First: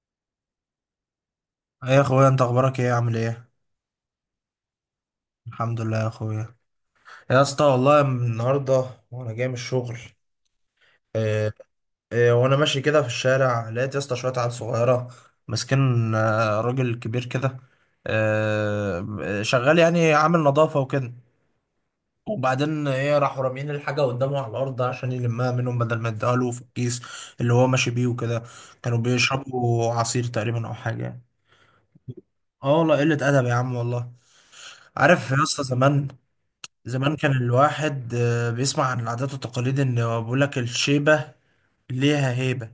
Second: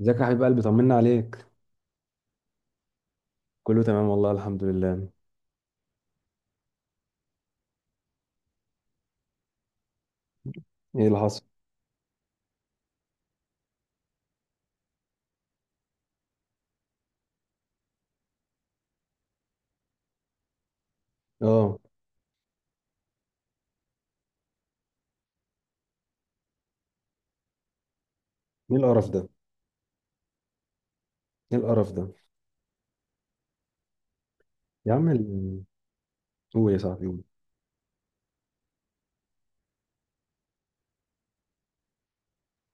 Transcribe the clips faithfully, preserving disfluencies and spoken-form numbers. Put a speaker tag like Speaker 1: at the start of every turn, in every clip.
Speaker 1: ازيك يا حبيب قلبي، طمنا عليك.
Speaker 2: ايه يا اخويا، انت اخبارك ايه؟ عامل ايه؟
Speaker 1: كله تمام والله، الحمد لله.
Speaker 2: الحمد لله يا اخويا. يا اسطى، والله من النهارده وانا جاي من الشغل.
Speaker 1: ايه اللي حصل؟
Speaker 2: إيه؟ إيه، وانا ماشي كده في الشارع لقيت يا اسطى شويه عيال صغيره ماسكين آه، راجل كبير كده. آه، شغال يعني، عامل نظافه وكده.
Speaker 1: اه.
Speaker 2: وبعدين ايه، راحوا راميين الحاجه قدامه على الارض عشان يلمها منهم بدل ما يديها له في الكيس اللي هو ماشي بيه وكده.
Speaker 1: ايه
Speaker 2: كانوا
Speaker 1: القرف ده!
Speaker 2: بيشربوا عصير تقريبا او حاجه يعني.
Speaker 1: ايه القرف ده!
Speaker 2: اه والله، قله ادب يا عم والله.
Speaker 1: يا عم
Speaker 2: عارف يا
Speaker 1: ال-
Speaker 2: اسطى، زمان...
Speaker 1: قول يا صاحبي
Speaker 2: زمان
Speaker 1: قول.
Speaker 2: كان الواحد آه، بيسمع عن العادات والتقاليد، ان بيقول لك الشيبة ليها هيبة.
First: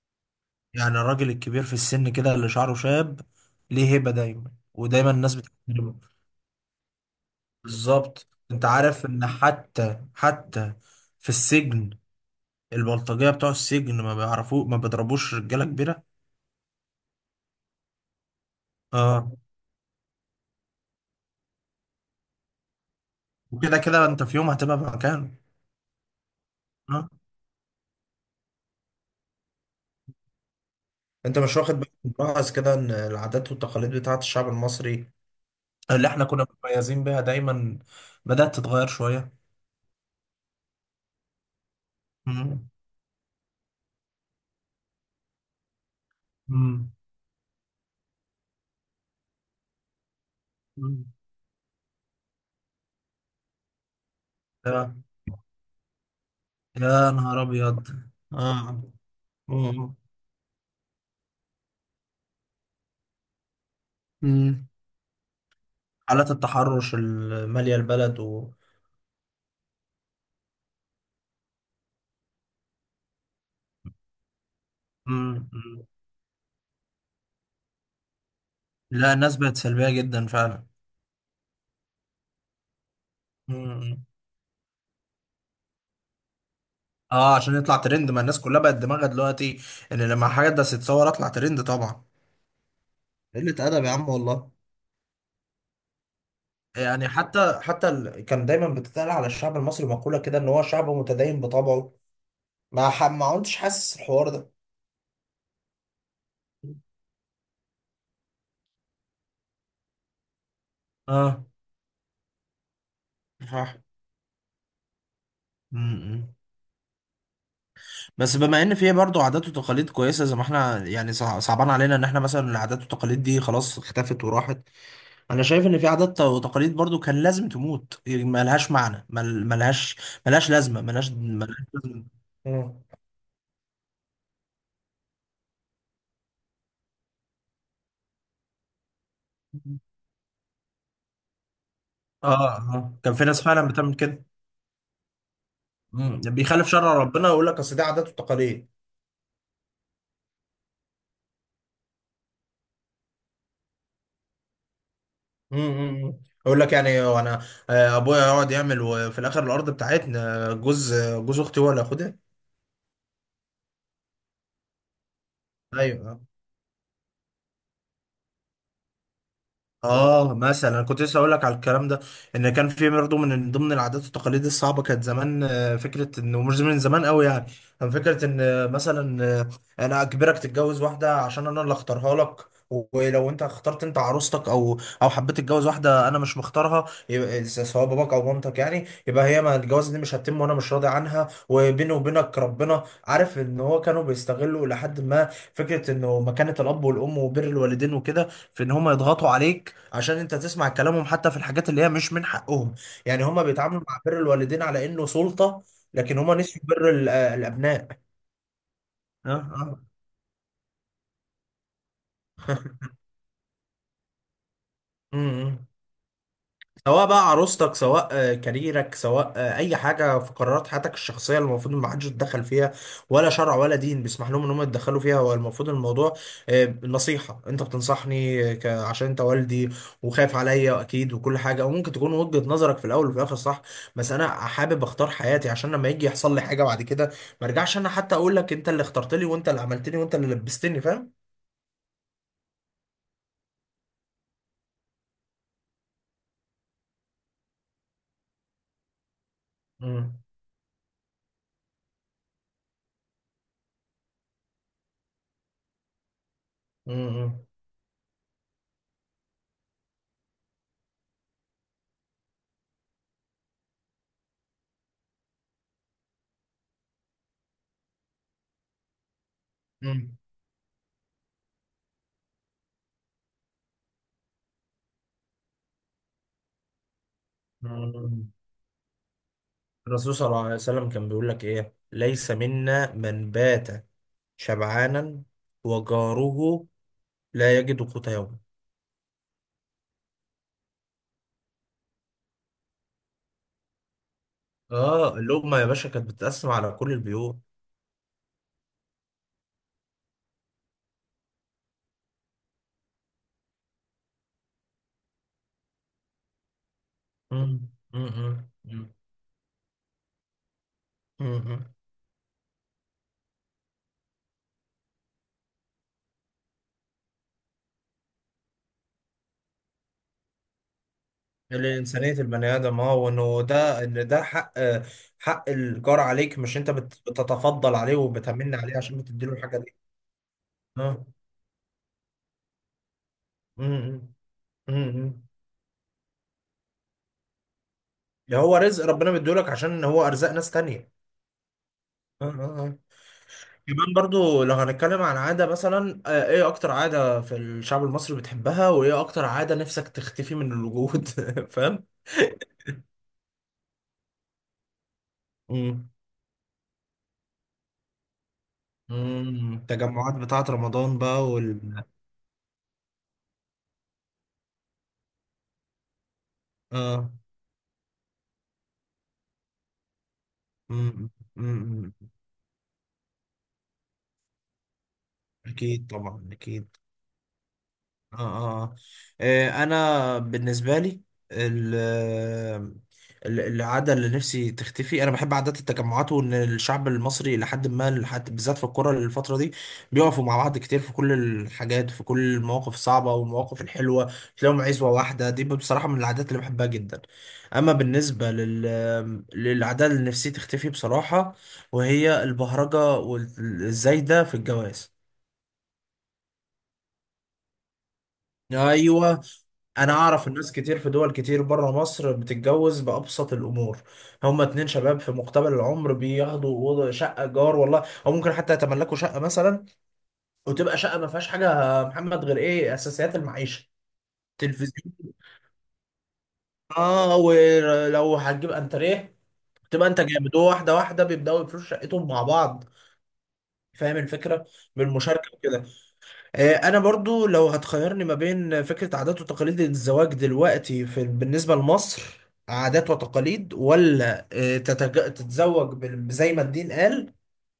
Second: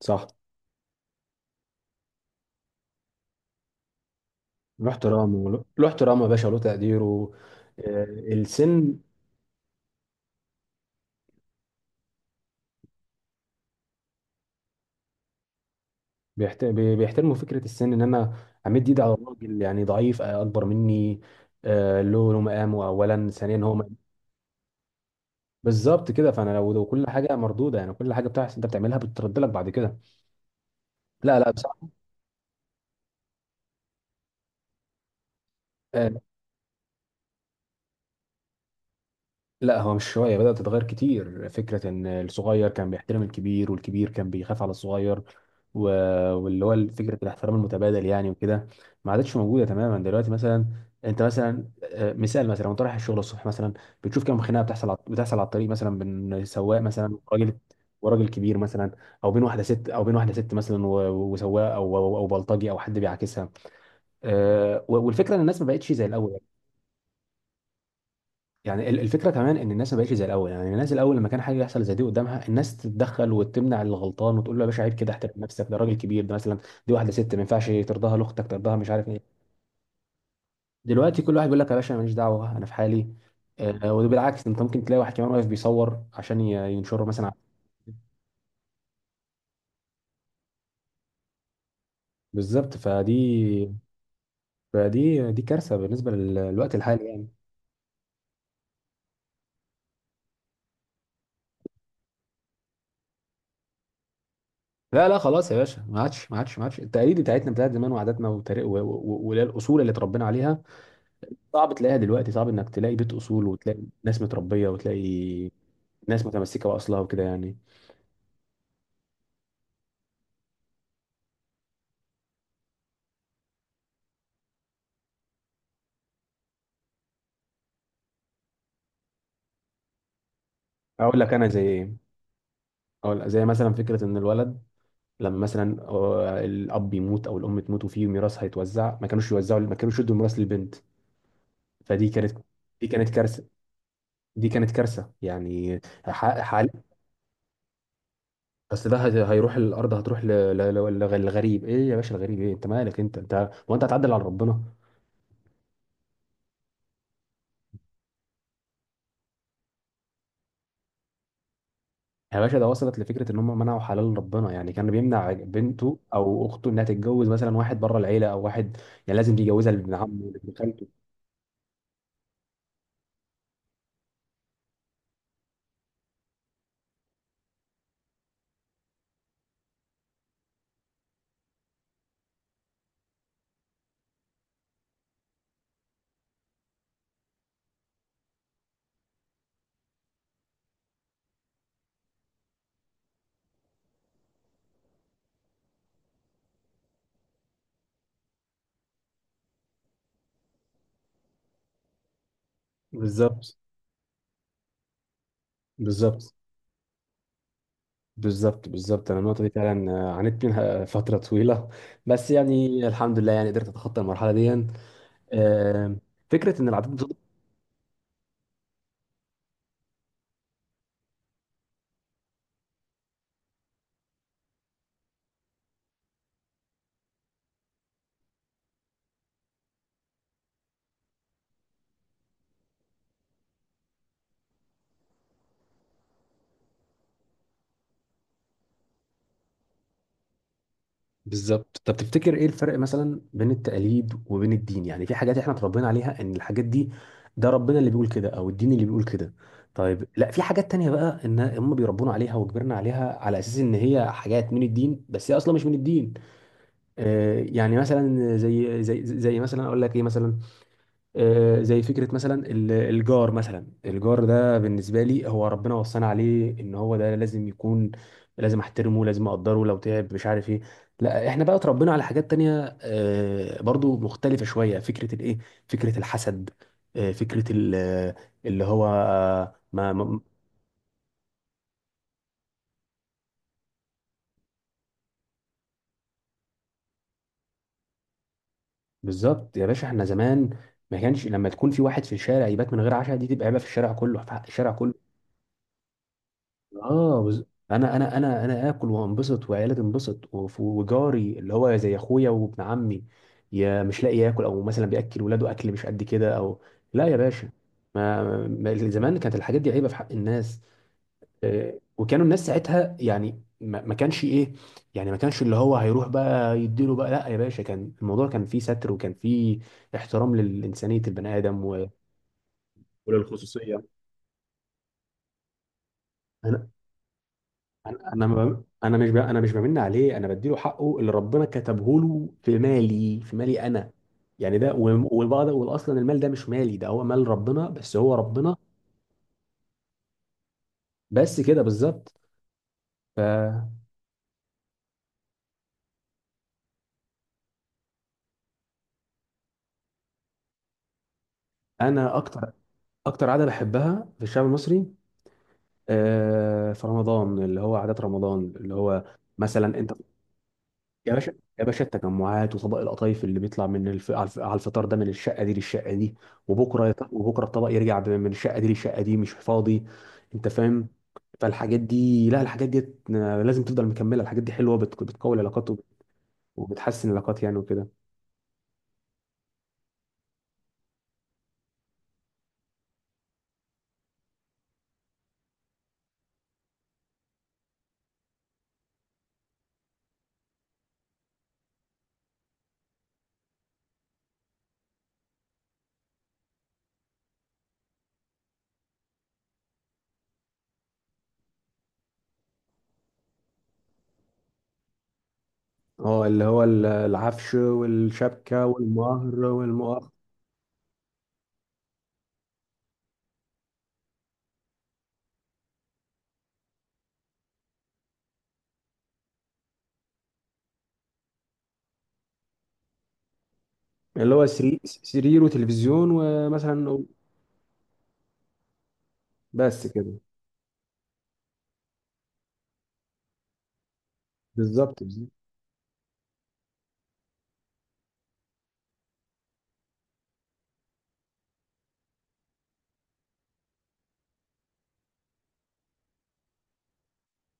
Speaker 1: صح.
Speaker 2: يعني الراجل الكبير في السن كده اللي شعره شاب ليه هيبة دايما،
Speaker 1: له
Speaker 2: ودايما الناس
Speaker 1: احترامه وله- له
Speaker 2: بتحترمه.
Speaker 1: احترامه يا باشا، وله تقديره. آه،
Speaker 2: بالظبط، انت
Speaker 1: السن.
Speaker 2: عارف ان حتى حتى في السجن البلطجية بتوع السجن ما بيعرفوه، ما بيضربوش رجالة كبيرة.
Speaker 1: بيحت- بي- بيحترموا فكره السن ان انا امد ايدي على
Speaker 2: اه.
Speaker 1: الراجل يعني ضعيف، آه، اكبر مني. آه، له له مقامه اولا، ثانيا هو
Speaker 2: وكده
Speaker 1: م-
Speaker 2: كده انت في يوم هتبقى في مكانه.
Speaker 1: بالظبط كده. فانا لو لو كل
Speaker 2: اه.
Speaker 1: حاجه مردوده، يعني كل حاجه بتحصل انت بتعملها بترد لك بعد كده.
Speaker 2: انت
Speaker 1: لا لا،
Speaker 2: مش واخد
Speaker 1: بصراحه.
Speaker 2: بالك؟ ملاحظ كده ان العادات والتقاليد بتاعت الشعب المصري، اللي
Speaker 1: آه،
Speaker 2: احنا كنا متميزين بيها دايما، بدأت تتغير شوية.
Speaker 1: لا هو مش شوية بدأت تتغير، كتير فكرة إن الصغير
Speaker 2: مم.
Speaker 1: كان بيحترم الكبير والكبير كان بيخاف على الصغير. و... واللي هو
Speaker 2: مم.
Speaker 1: فكرة الاحترام المتبادل يعني وكده، ما عادتش موجودة تماما دلوقتي مثلا.
Speaker 2: مم.
Speaker 1: أنت مثلا، آه، مثال مثلا، وأنت رايح الشغل الصبح مثلا بتشوف كم خناقة بتحصل
Speaker 2: يا
Speaker 1: على... بتحصل على الطريق مثلا بين سواق
Speaker 2: يا
Speaker 1: مثلا
Speaker 2: نهار
Speaker 1: وراجل،
Speaker 2: أبيض.
Speaker 1: وراجل كبير
Speaker 2: آه.
Speaker 1: مثلا، أو بين واحدة ست،
Speaker 2: مم.
Speaker 1: أو بين واحدة ست مثلا و... وسواق، أو أو أو بلطجي أو حد بيعاكسها.
Speaker 2: مم.
Speaker 1: آه، والفكرة إن الناس ما بقتش زي
Speaker 2: حالات
Speaker 1: الأول.
Speaker 2: التحرش اللي مالية البلد و...
Speaker 1: يعني ال- الفكره كمان ان الناس ما بقتش زي الاول، يعني الناس الاول لما كان حاجه يحصل زي دي قدامها، الناس تتدخل وتمنع الغلطان وتقول له يا باشا عيب كده، احترم
Speaker 2: مم.
Speaker 1: نفسك، ده
Speaker 2: مم.
Speaker 1: راجل كبير ده مثلا، دي واحده ست ما ينفعش ترضاها لاختك ترضاها، مش عارف
Speaker 2: لا، الناس
Speaker 1: ايه.
Speaker 2: بقت سلبية جدا فعلا.
Speaker 1: دلوقتي كل واحد بيقول لك يا باشا أنا ماليش دعوه انا في حالي. آه،
Speaker 2: مم.
Speaker 1: وبالعكس انت ممكن تلاقي واحد كمان واقف بيصور عشان ي- ينشره مثلا.
Speaker 2: اه، عشان يطلع ترند، ما الناس كلها بقت دماغها دلوقتي ان لما حاجة ده تتصور اطلع ترند طبعا.
Speaker 1: بالظبط.
Speaker 2: قلة
Speaker 1: فدي
Speaker 2: أدب يا عم والله.
Speaker 1: فدي دي كارثه بالنسبه لل- للوقت الحالي
Speaker 2: يعني
Speaker 1: يعني.
Speaker 2: حتى حتى ال... كان دايما بتتقال على الشعب المصري مقولة كده ان هو شعب متدين بطبعه. ما ح... ما كنتش حاسس الحوار ده.
Speaker 1: لا لا، خلاص يا باشا، ما عادش ما عادش ما عادش. التقاليد بتاعتنا بتاعت زمان وعاداتنا وتاريخ- و- و- و- والاصول اللي اتربينا عليها
Speaker 2: اه.
Speaker 1: صعب تلاقيها دلوقتي. صعب انك تلاقي بيت اصول، وتلاقي
Speaker 2: صح.
Speaker 1: ناس متربيه، وتلاقي ناس
Speaker 2: امم.
Speaker 1: متمسكه باصلها وكده يعني.
Speaker 2: بس بما ان في برضه عادات وتقاليد كويسه زي ما احنا يعني، صع- صعبان علينا ان احنا مثلا العادات والتقاليد دي خلاص اختفت وراحت. انا شايف ان في عادات وتقاليد برضه كان لازم تموت، يعني ملهاش معنى، مل- ملهاش ملهاش لازمه، ملهاش
Speaker 1: اقول لك انا
Speaker 2: ملهاش
Speaker 1: زي
Speaker 2: لازمه.
Speaker 1: ايه.
Speaker 2: مم.
Speaker 1: اقول زي مثلا فكره ان الولد لما مثلا، آه، الاب يموت او الام تموت وفي ميراث هيتوزع، ما كانوش يوزعوا، ما كانوش يدوا الميراث للبنت. فدي كانت،
Speaker 2: اه،
Speaker 1: دي
Speaker 2: اه،
Speaker 1: كانت
Speaker 2: كان في ناس
Speaker 1: كارثه،
Speaker 2: فعلا بتعمل كده.
Speaker 1: دي كانت كارثه يعني.
Speaker 2: امم.
Speaker 1: ح-
Speaker 2: بيخالف
Speaker 1: حال،
Speaker 2: شرع ربنا ويقول لك اصل دي عادات وتقاليد.
Speaker 1: بس ده هي- هيروح، الارض هتروح ل- ل- ل- لغريب؟ ايه يا باشا الغريب؟ ايه؟ انت مالك؟ انت انت هو انت هتعدل على ربنا؟
Speaker 2: امم. اقول لك يعني، وانا آه، ابويا يقعد يعمل وفي الاخر الارض بتاعتنا جوز جوز اختي هو اللي ياخدها.
Speaker 1: يا باشا ده وصلت لفكره ان هم منعوا حلال ربنا، يعني كان بيمنع بنته
Speaker 2: ايوه.
Speaker 1: او اخته انها تتجوز مثلا واحد بره العيله او واحد، يعني لازم يجوزها لابن عمه
Speaker 2: اه،
Speaker 1: ولابن
Speaker 2: مثلا انا
Speaker 1: خالته.
Speaker 2: كنت لسه اقول لك على الكلام ده. ان كان في برضه من ضمن العادات والتقاليد الصعبه كانت زمان، آه، فكره انه مش من زمان قوي يعني. كان فكره ان آه، مثلا آه، انا اجبرك تتجوز واحده عشان انا اللي اختارها لك. ولو انت اخترت انت عروستك او او حبيت تتجوز واحده انا مش مختارها، يبقى س- سواء باباك او مامتك، يعني يبقى هي ما الجواز دي مش هتتم وانا مش راضي عنها، وبيني وبينك ربنا عارف ان هو كانوا بيستغلوا لحد ما... فكره انه مكانه الاب والام وبر الوالدين وكده في ان هم يضغطوا عليك عشان انت تسمع كلامهم، حتى في الحاجات اللي هي مش من حقهم. يعني هما
Speaker 1: بالظبط،
Speaker 2: بيتعاملوا مع بر الوالدين على انه سلطة. لكن
Speaker 1: بالظبط.
Speaker 2: هما نسيوا بر ال- آه، الابناء.
Speaker 1: بالظبط، بالظبط، انا
Speaker 2: اه.
Speaker 1: النقطه دي
Speaker 2: اه.
Speaker 1: فعلا، آه، عانيت منها فتره طويله. بس يعني الحمد لله، يعني قدرت اتخطى المرحله دي.
Speaker 2: أمم.
Speaker 1: آه، فكره ان العادات.
Speaker 2: سواء بقى عروستك، سواء آه، كاريرك، سواء آه، اي حاجه في قرارات حياتك الشخصيه اللي المفروض ما حدش يتدخل فيها. ولا شرع ولا دين بيسمح لهم ان هم يتدخلوا فيها. هو المفروض الموضوع آه، نصيحه انت بتنصحني، آه، ك- عشان انت والدي وخايف عليا اكيد وكل حاجه، وممكن تكون وجهه نظرك في الاول وفي الاخر صح. بس انا حابب اختار حياتي، عشان لما يجي يحصل لي حاجه بعد كده ما ارجعش انا حتى اقول لك انت اللي اخترت لي وانت اللي عملتني وانت اللي لبستني، فاهم؟
Speaker 1: بالظبط. طب تفتكر ايه الفرق مثلا بين التقاليد وبين الدين؟ يعني في حاجات احنا اتربينا عليها ان الحاجات دي، ده ربنا اللي بيقول كده، او الدين اللي بيقول كده. طيب لا، في حاجات تانية بقى ان هم بيربونا عليها وكبرنا عليها على اساس ان هي حاجات من الدين، بس هي اصلا مش من الدين. آه
Speaker 2: امم.
Speaker 1: يعني مثلا، زي زي زي مثلا اقول لك ايه مثلا، آه، زي فكرة مثلا ال- الجار. مثلا الجار ده بالنسبة لي هو ربنا وصانا عليه ان هو ده لازم يكون، لازم احترمه، لازم اقدره لو تعب، مش عارف ايه. لا احنا بقى اتربينا على حاجات تانية، آه، برضو مختلفة شوية. فكرة الايه، فكرة الحسد، آه، فكرة ال- آه،
Speaker 2: امم.
Speaker 1: اللي هو آه، ما
Speaker 2: الرسول
Speaker 1: ما-
Speaker 2: صلى الله عليه وسلم كان بيقول لك ايه: ليس منا من بات شبعانا وجاره لا يجد قوت يومه.
Speaker 1: بالظبط يا باشا. احنا زمان ما كانش لما تكون في واحد في الشارع يبات من غير عشاء، دي تبقى عيبة في الشارع كله، في حق الشارع كله.
Speaker 2: اه، اللقمة يا باشا كانت بتتقسم على كل
Speaker 1: اه.
Speaker 2: البيوت.
Speaker 1: بز... انا انا انا انا اكل وانبسط وعيالي تنبسط، وف- وجاري اللي هو زي اخويا وابن عمي يا مش لاقي ياكل، او مثلا بياكل ولاده اكل مش قد كده، او لا يا باشا.
Speaker 2: مم. مم.
Speaker 1: ما ما-
Speaker 2: مم.
Speaker 1: زمان كانت الحاجات دي عيبه في حق الناس.
Speaker 2: مم.
Speaker 1: آه، وكانوا الناس ساعتها يعني ما ما كانش ايه، يعني ما كانش اللي هو هيروح بقى يديله بقى. لا يا باشا، كان الموضوع كان فيه ستر، وكان فيه احترام لإنسانية البني آدم و-
Speaker 2: الإنسانية البني آدم، اه، وإنه
Speaker 1: وللخصوصية.
Speaker 2: ده، إن ده حق. حق الجار عليك، مش أنت بت- بتتفضل عليه
Speaker 1: انا انا
Speaker 2: وبتمن
Speaker 1: ما-
Speaker 2: عليه
Speaker 1: انا
Speaker 2: عشان
Speaker 1: مش ب...
Speaker 2: بتديله
Speaker 1: انا مش
Speaker 2: الحاجة دي.
Speaker 1: بمن عليه، انا بديله حقه
Speaker 2: اه.
Speaker 1: اللي ربنا كتبه له في مالي، في مالي انا.
Speaker 2: مم.
Speaker 1: يعني ده
Speaker 2: مم.
Speaker 1: و-
Speaker 2: مم.
Speaker 1: والبعض يقول اصلا المال ده مش مالي، ده هو مال ربنا، بس هو
Speaker 2: ده
Speaker 1: ربنا.
Speaker 2: هو رزق ربنا مديهولك، عشان هو أرزاق ناس تانية.
Speaker 1: بس كده بالظبط.
Speaker 2: اه. اه. آه.
Speaker 1: فانا.
Speaker 2: كمان برضو لو هنتكلم عن عادة مثلا، آه، ايه اكتر عادة في الشعب المصري بتحبها؟ وايه اكتر عادة نفسك تختفي من الوجود؟ فاهم؟
Speaker 1: اكتر اكتر عاده بحبها في الشعب المصري،
Speaker 2: امم.
Speaker 1: آه، في رمضان، اللي هو عادات رمضان اللي هو
Speaker 2: امم.
Speaker 1: مثلا انت.
Speaker 2: التجمعات بتاعة رمضان
Speaker 1: يا
Speaker 2: بقى
Speaker 1: باشا، يا
Speaker 2: وال
Speaker 1: باشا، التجمعات وطبق القطايف اللي بيطلع من الف... على الف- على الفطار، ده من الشقه دي للشقه دي، وبكره يط-
Speaker 2: اه.
Speaker 1: وبكره الطبق يرجع ب- من الشقه دي للشقه دي مش فاضي. انت فاهم؟
Speaker 2: امم. امم.
Speaker 1: فالحاجات
Speaker 2: أمم.
Speaker 1: دي، لا الحاجات دي لازم تفضل مكمله، الحاجات دي حلوه، بت... بتقوي العلاقات وب-
Speaker 2: اكيد طبعا، اكيد.
Speaker 1: وبتحسن العلاقات يعني وكده.
Speaker 2: اه. اه. اه. آه، انا بالنسبه لي ال- ال- العاده اللي نفسي تختفي، انا بحب عادات التجمعات وان الشعب المصري لحد ما لحد بالذات في الكوره الفتره دي بيقفوا مع بعض كتير في كل الحاجات، في كل المواقف الصعبه والمواقف الحلوه. تلاقيهم عزوه واحده، دي بصراحه من العادات اللي بحبها جدا. اما بالنسبه لل للعاده اللي نفسي تختفي بصراحه، وهي البهرجه والزايده في الجواز.
Speaker 1: اه، اللي هو ال- العفش والشبكه
Speaker 2: ايوه.
Speaker 1: والمهر
Speaker 2: انا
Speaker 1: والمؤخ.
Speaker 2: اعرف الناس كتير في دول كتير بره مصر بتتجوز بابسط الامور. هما اتنين شباب في مقتبل العمر بياخدوا أوضة- شقه جار والله، او ممكن حتى يتملكوا شقه مثلا، وتبقى شقه ما فيهاش حاجه يا محمد غير ايه، اساسيات المعيشه.
Speaker 1: اللي هو سري...
Speaker 2: تلفزيون.
Speaker 1: سرير وتلفزيون ومثلا.
Speaker 2: اه، ولو هتجيب انتريه
Speaker 1: بس
Speaker 2: تبقى انت
Speaker 1: كده.
Speaker 2: جامد. هو واحده واحده بيبداوا يفرشوا شقتهم مع بعض، فاهم الفكره؟
Speaker 1: بالظبط، بالظبط.
Speaker 2: بالمشاركه وكده. آه، انا برضو لو هتخيرني ما بين فكرة عادات وتقاليد الزواج دلوقتي في بالنسبة لمصر، عادات وتقاليد، ولا آه، تتج- تتزوج بال- زي ما الدين قال؟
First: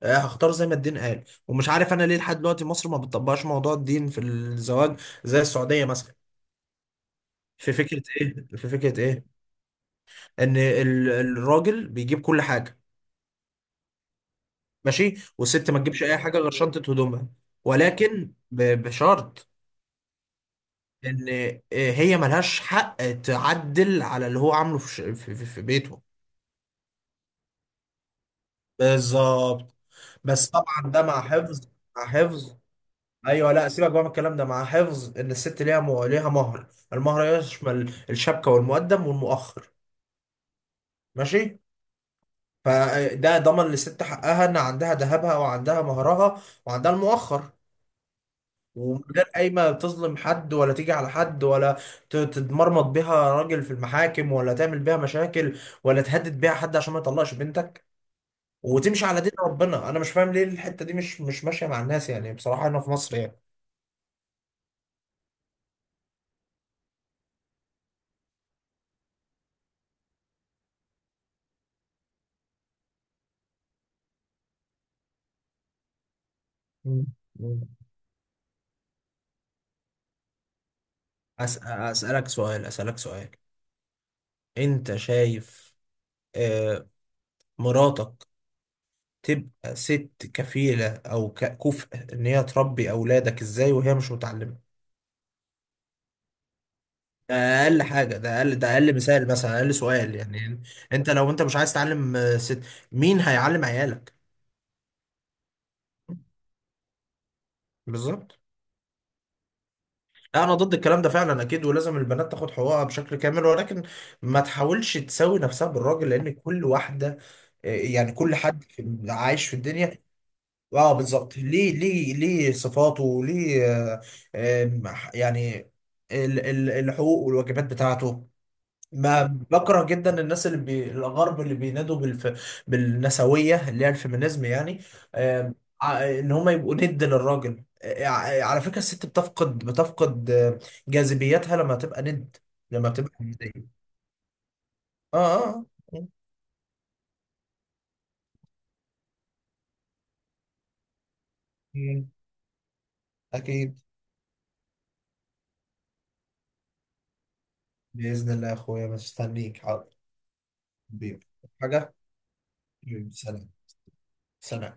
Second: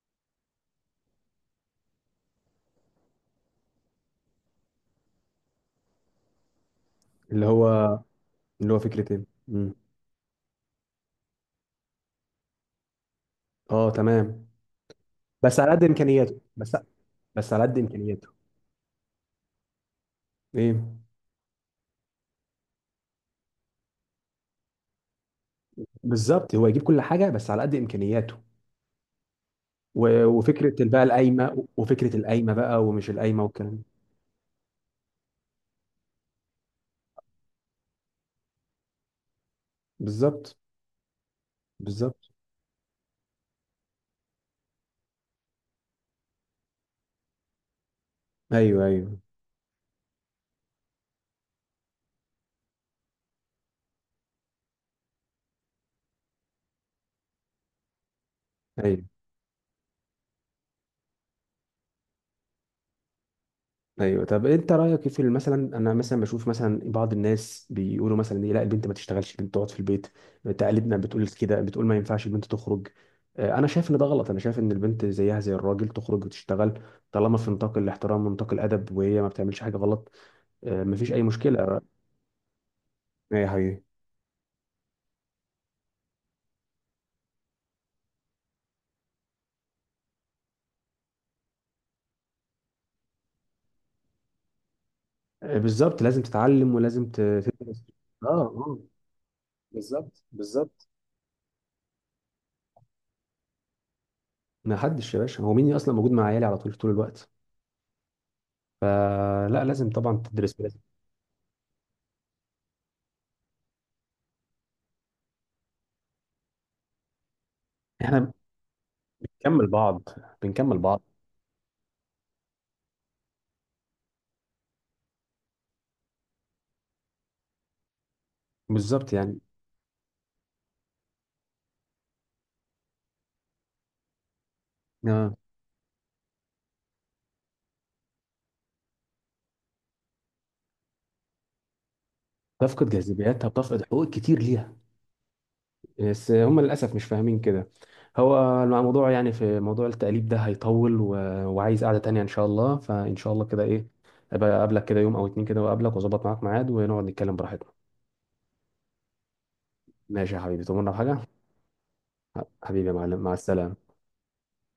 Speaker 2: آه، هختار زي ما الدين قال. ومش عارف انا ليه لحد دلوقتي مصر ما بتطبقش موضوع الدين في الزواج زي السعودية مثلا.
Speaker 1: اللي هو
Speaker 2: في فكرة ايه، في
Speaker 1: اللي هو
Speaker 2: فكرة
Speaker 1: فكرتين.
Speaker 2: ايه،
Speaker 1: مم.
Speaker 2: ان ال- الراجل بيجيب كل حاجة.
Speaker 1: اه تمام.
Speaker 2: ماشي،
Speaker 1: بس على
Speaker 2: والست ما
Speaker 1: قد
Speaker 2: تجيبش اي حاجة
Speaker 1: امكانياته،
Speaker 2: غير
Speaker 1: بس.
Speaker 2: شنطة هدومها.
Speaker 1: بس على قد
Speaker 2: ولكن
Speaker 1: امكانياته.
Speaker 2: ب- بشرط
Speaker 1: ايه.
Speaker 2: ان آه، هي ملهاش حق تعدل على اللي هو عامله في ش- في في- في بيته.
Speaker 1: بالظبط، هو يجيب كل حاجه بس على قد امكانياته.
Speaker 2: بالظبط.
Speaker 1: و-
Speaker 2: بس
Speaker 1: وفكره
Speaker 2: طبعا
Speaker 1: بقى
Speaker 2: ده مع حفظ.
Speaker 1: القايمه،
Speaker 2: مع
Speaker 1: وفكره القايمه
Speaker 2: حفظ.
Speaker 1: بقى، ومش القايمه
Speaker 2: ايوه. لا
Speaker 1: والكلام ده.
Speaker 2: سيبك بقى من الكلام ده، مع حفظ ان الست ليها مو... ليها مهر. المهر يشمل الشبكه والمقدم والمؤخر.
Speaker 1: بالظبط.
Speaker 2: ماشي.
Speaker 1: بالظبط.
Speaker 2: فده ضمن للست حقها، ان عندها ذهبها وعندها مهرها وعندها المؤخر.
Speaker 1: ايوه،
Speaker 2: ومن
Speaker 1: ايوه،
Speaker 2: غير اي، ما تظلم حد ولا تيجي على حد ولا ت- تتمرمط بيها راجل في المحاكم، ولا تعمل بيها مشاكل، ولا تهدد بيها حد عشان ما يطلقش بنتك،
Speaker 1: ايوه،
Speaker 2: وتمشي على دين ربنا. انا مش فاهم ليه الحتة دي مش مش ماشية مع الناس يعني، بصراحة هنا في مصر يعني.
Speaker 1: ايوه. طب انت رايك إيه في ال- مثلا؟ انا مثلا بشوف مثلا بعض الناس بيقولوا مثلا ايه، لا البنت ما تشتغلش، البنت تقعد في البيت، تقاليدنا بتقول كده، بتقول ما ينفعش البنت تخرج. آه، انا شايف ان ده غلط. انا شايف ان البنت زيها زي الراجل تخرج وتشتغل
Speaker 2: مم.
Speaker 1: طالما في
Speaker 2: مم.
Speaker 1: نطاق الاحترام ونطاق الادب، وهي ما بتعملش حاجه غلط. آه، مفيش اي
Speaker 2: أس-
Speaker 1: مشكله.
Speaker 2: أسألك سؤال، أسألك سؤال.
Speaker 1: ايه يا حبيبي؟
Speaker 2: أنت شايف آه، مراتك تبقى ست كفيلة أو ك- كفء إن هي تربي أولادك، إزاي وهي مش متعلمة؟
Speaker 1: آه، بالظبط لازم تتعلم، ولازم ت-
Speaker 2: ده اقل
Speaker 1: تدرس.
Speaker 2: حاجه،
Speaker 1: اه
Speaker 2: ده اقل ده
Speaker 1: اه.
Speaker 2: اقل مثال، مثلا اقل سؤال
Speaker 1: بالظبط،
Speaker 2: يعني.
Speaker 1: بالظبط.
Speaker 2: انت لو انت مش عايز تعلم آه، ست، مين هيعلم عيالك؟
Speaker 1: ما حدش يا باشا، هو مين اصلا موجود مع عيالي على طول، طول الوقت؟
Speaker 2: بالظبط.
Speaker 1: آه لا، لازم طبعا
Speaker 2: لا، انا
Speaker 1: تدرس
Speaker 2: ضد
Speaker 1: ولازم.
Speaker 2: الكلام ده فعلا اكيد، ولازم البنات تاخد حقوقها بشكل كامل، ولكن ما تحاولش تساوي نفسها بالراجل، لان كل واحده آه، يعني
Speaker 1: احنا
Speaker 2: كل حد في- عايش في
Speaker 1: بنكمل بعض،
Speaker 2: الدنيا.
Speaker 1: بنكمل
Speaker 2: اه
Speaker 1: بعض.
Speaker 2: بالظبط، ليه ليه ليه صفاته وليه آه، آه، يعني ال- ال- الحقوق والواجبات بتاعته.
Speaker 1: بالظبط
Speaker 2: ما
Speaker 1: يعني.
Speaker 2: بكره جدا الناس اللي بي... الغرب اللي بينادوا بالف... بالنسويه اللي هي الفيمينيزم يعني.
Speaker 1: آه.
Speaker 2: آم، ع- ان هم يبقوا ند للراجل. آه، ع- على فكره الست بتفقد بتفقد آه، جاذبيتها لما تبقى ند، لما
Speaker 1: تفقد
Speaker 2: بتبقى
Speaker 1: جاذبيتها، بتفقد
Speaker 2: ندية.
Speaker 1: حقوق كتير ليها.
Speaker 2: اه. اه. آه.
Speaker 1: بس هم للاسف مش فاهمين كده. هو الموضوع يعني، في موضوع التقليب ده هيطول و... وعايز قعده
Speaker 2: مم.
Speaker 1: تانية ان شاء الله. فان شاء الله كده
Speaker 2: اكيد.
Speaker 1: ايه، ابقى اقابلك كده يوم او اتنين كده، واقابلك واظبط معاك ميعاد ونقعد نتكلم براحتنا.
Speaker 2: باذن الله يا اخويا، مستنيك حاضر.
Speaker 1: ماشي يا حبيبي، تؤمرنا بحاجة.
Speaker 2: حبيبي. حاجه.
Speaker 1: حبيبي يا
Speaker 2: حبيبي،
Speaker 1: معلم، مع
Speaker 2: سلام.
Speaker 1: السلامة.
Speaker 2: سلام.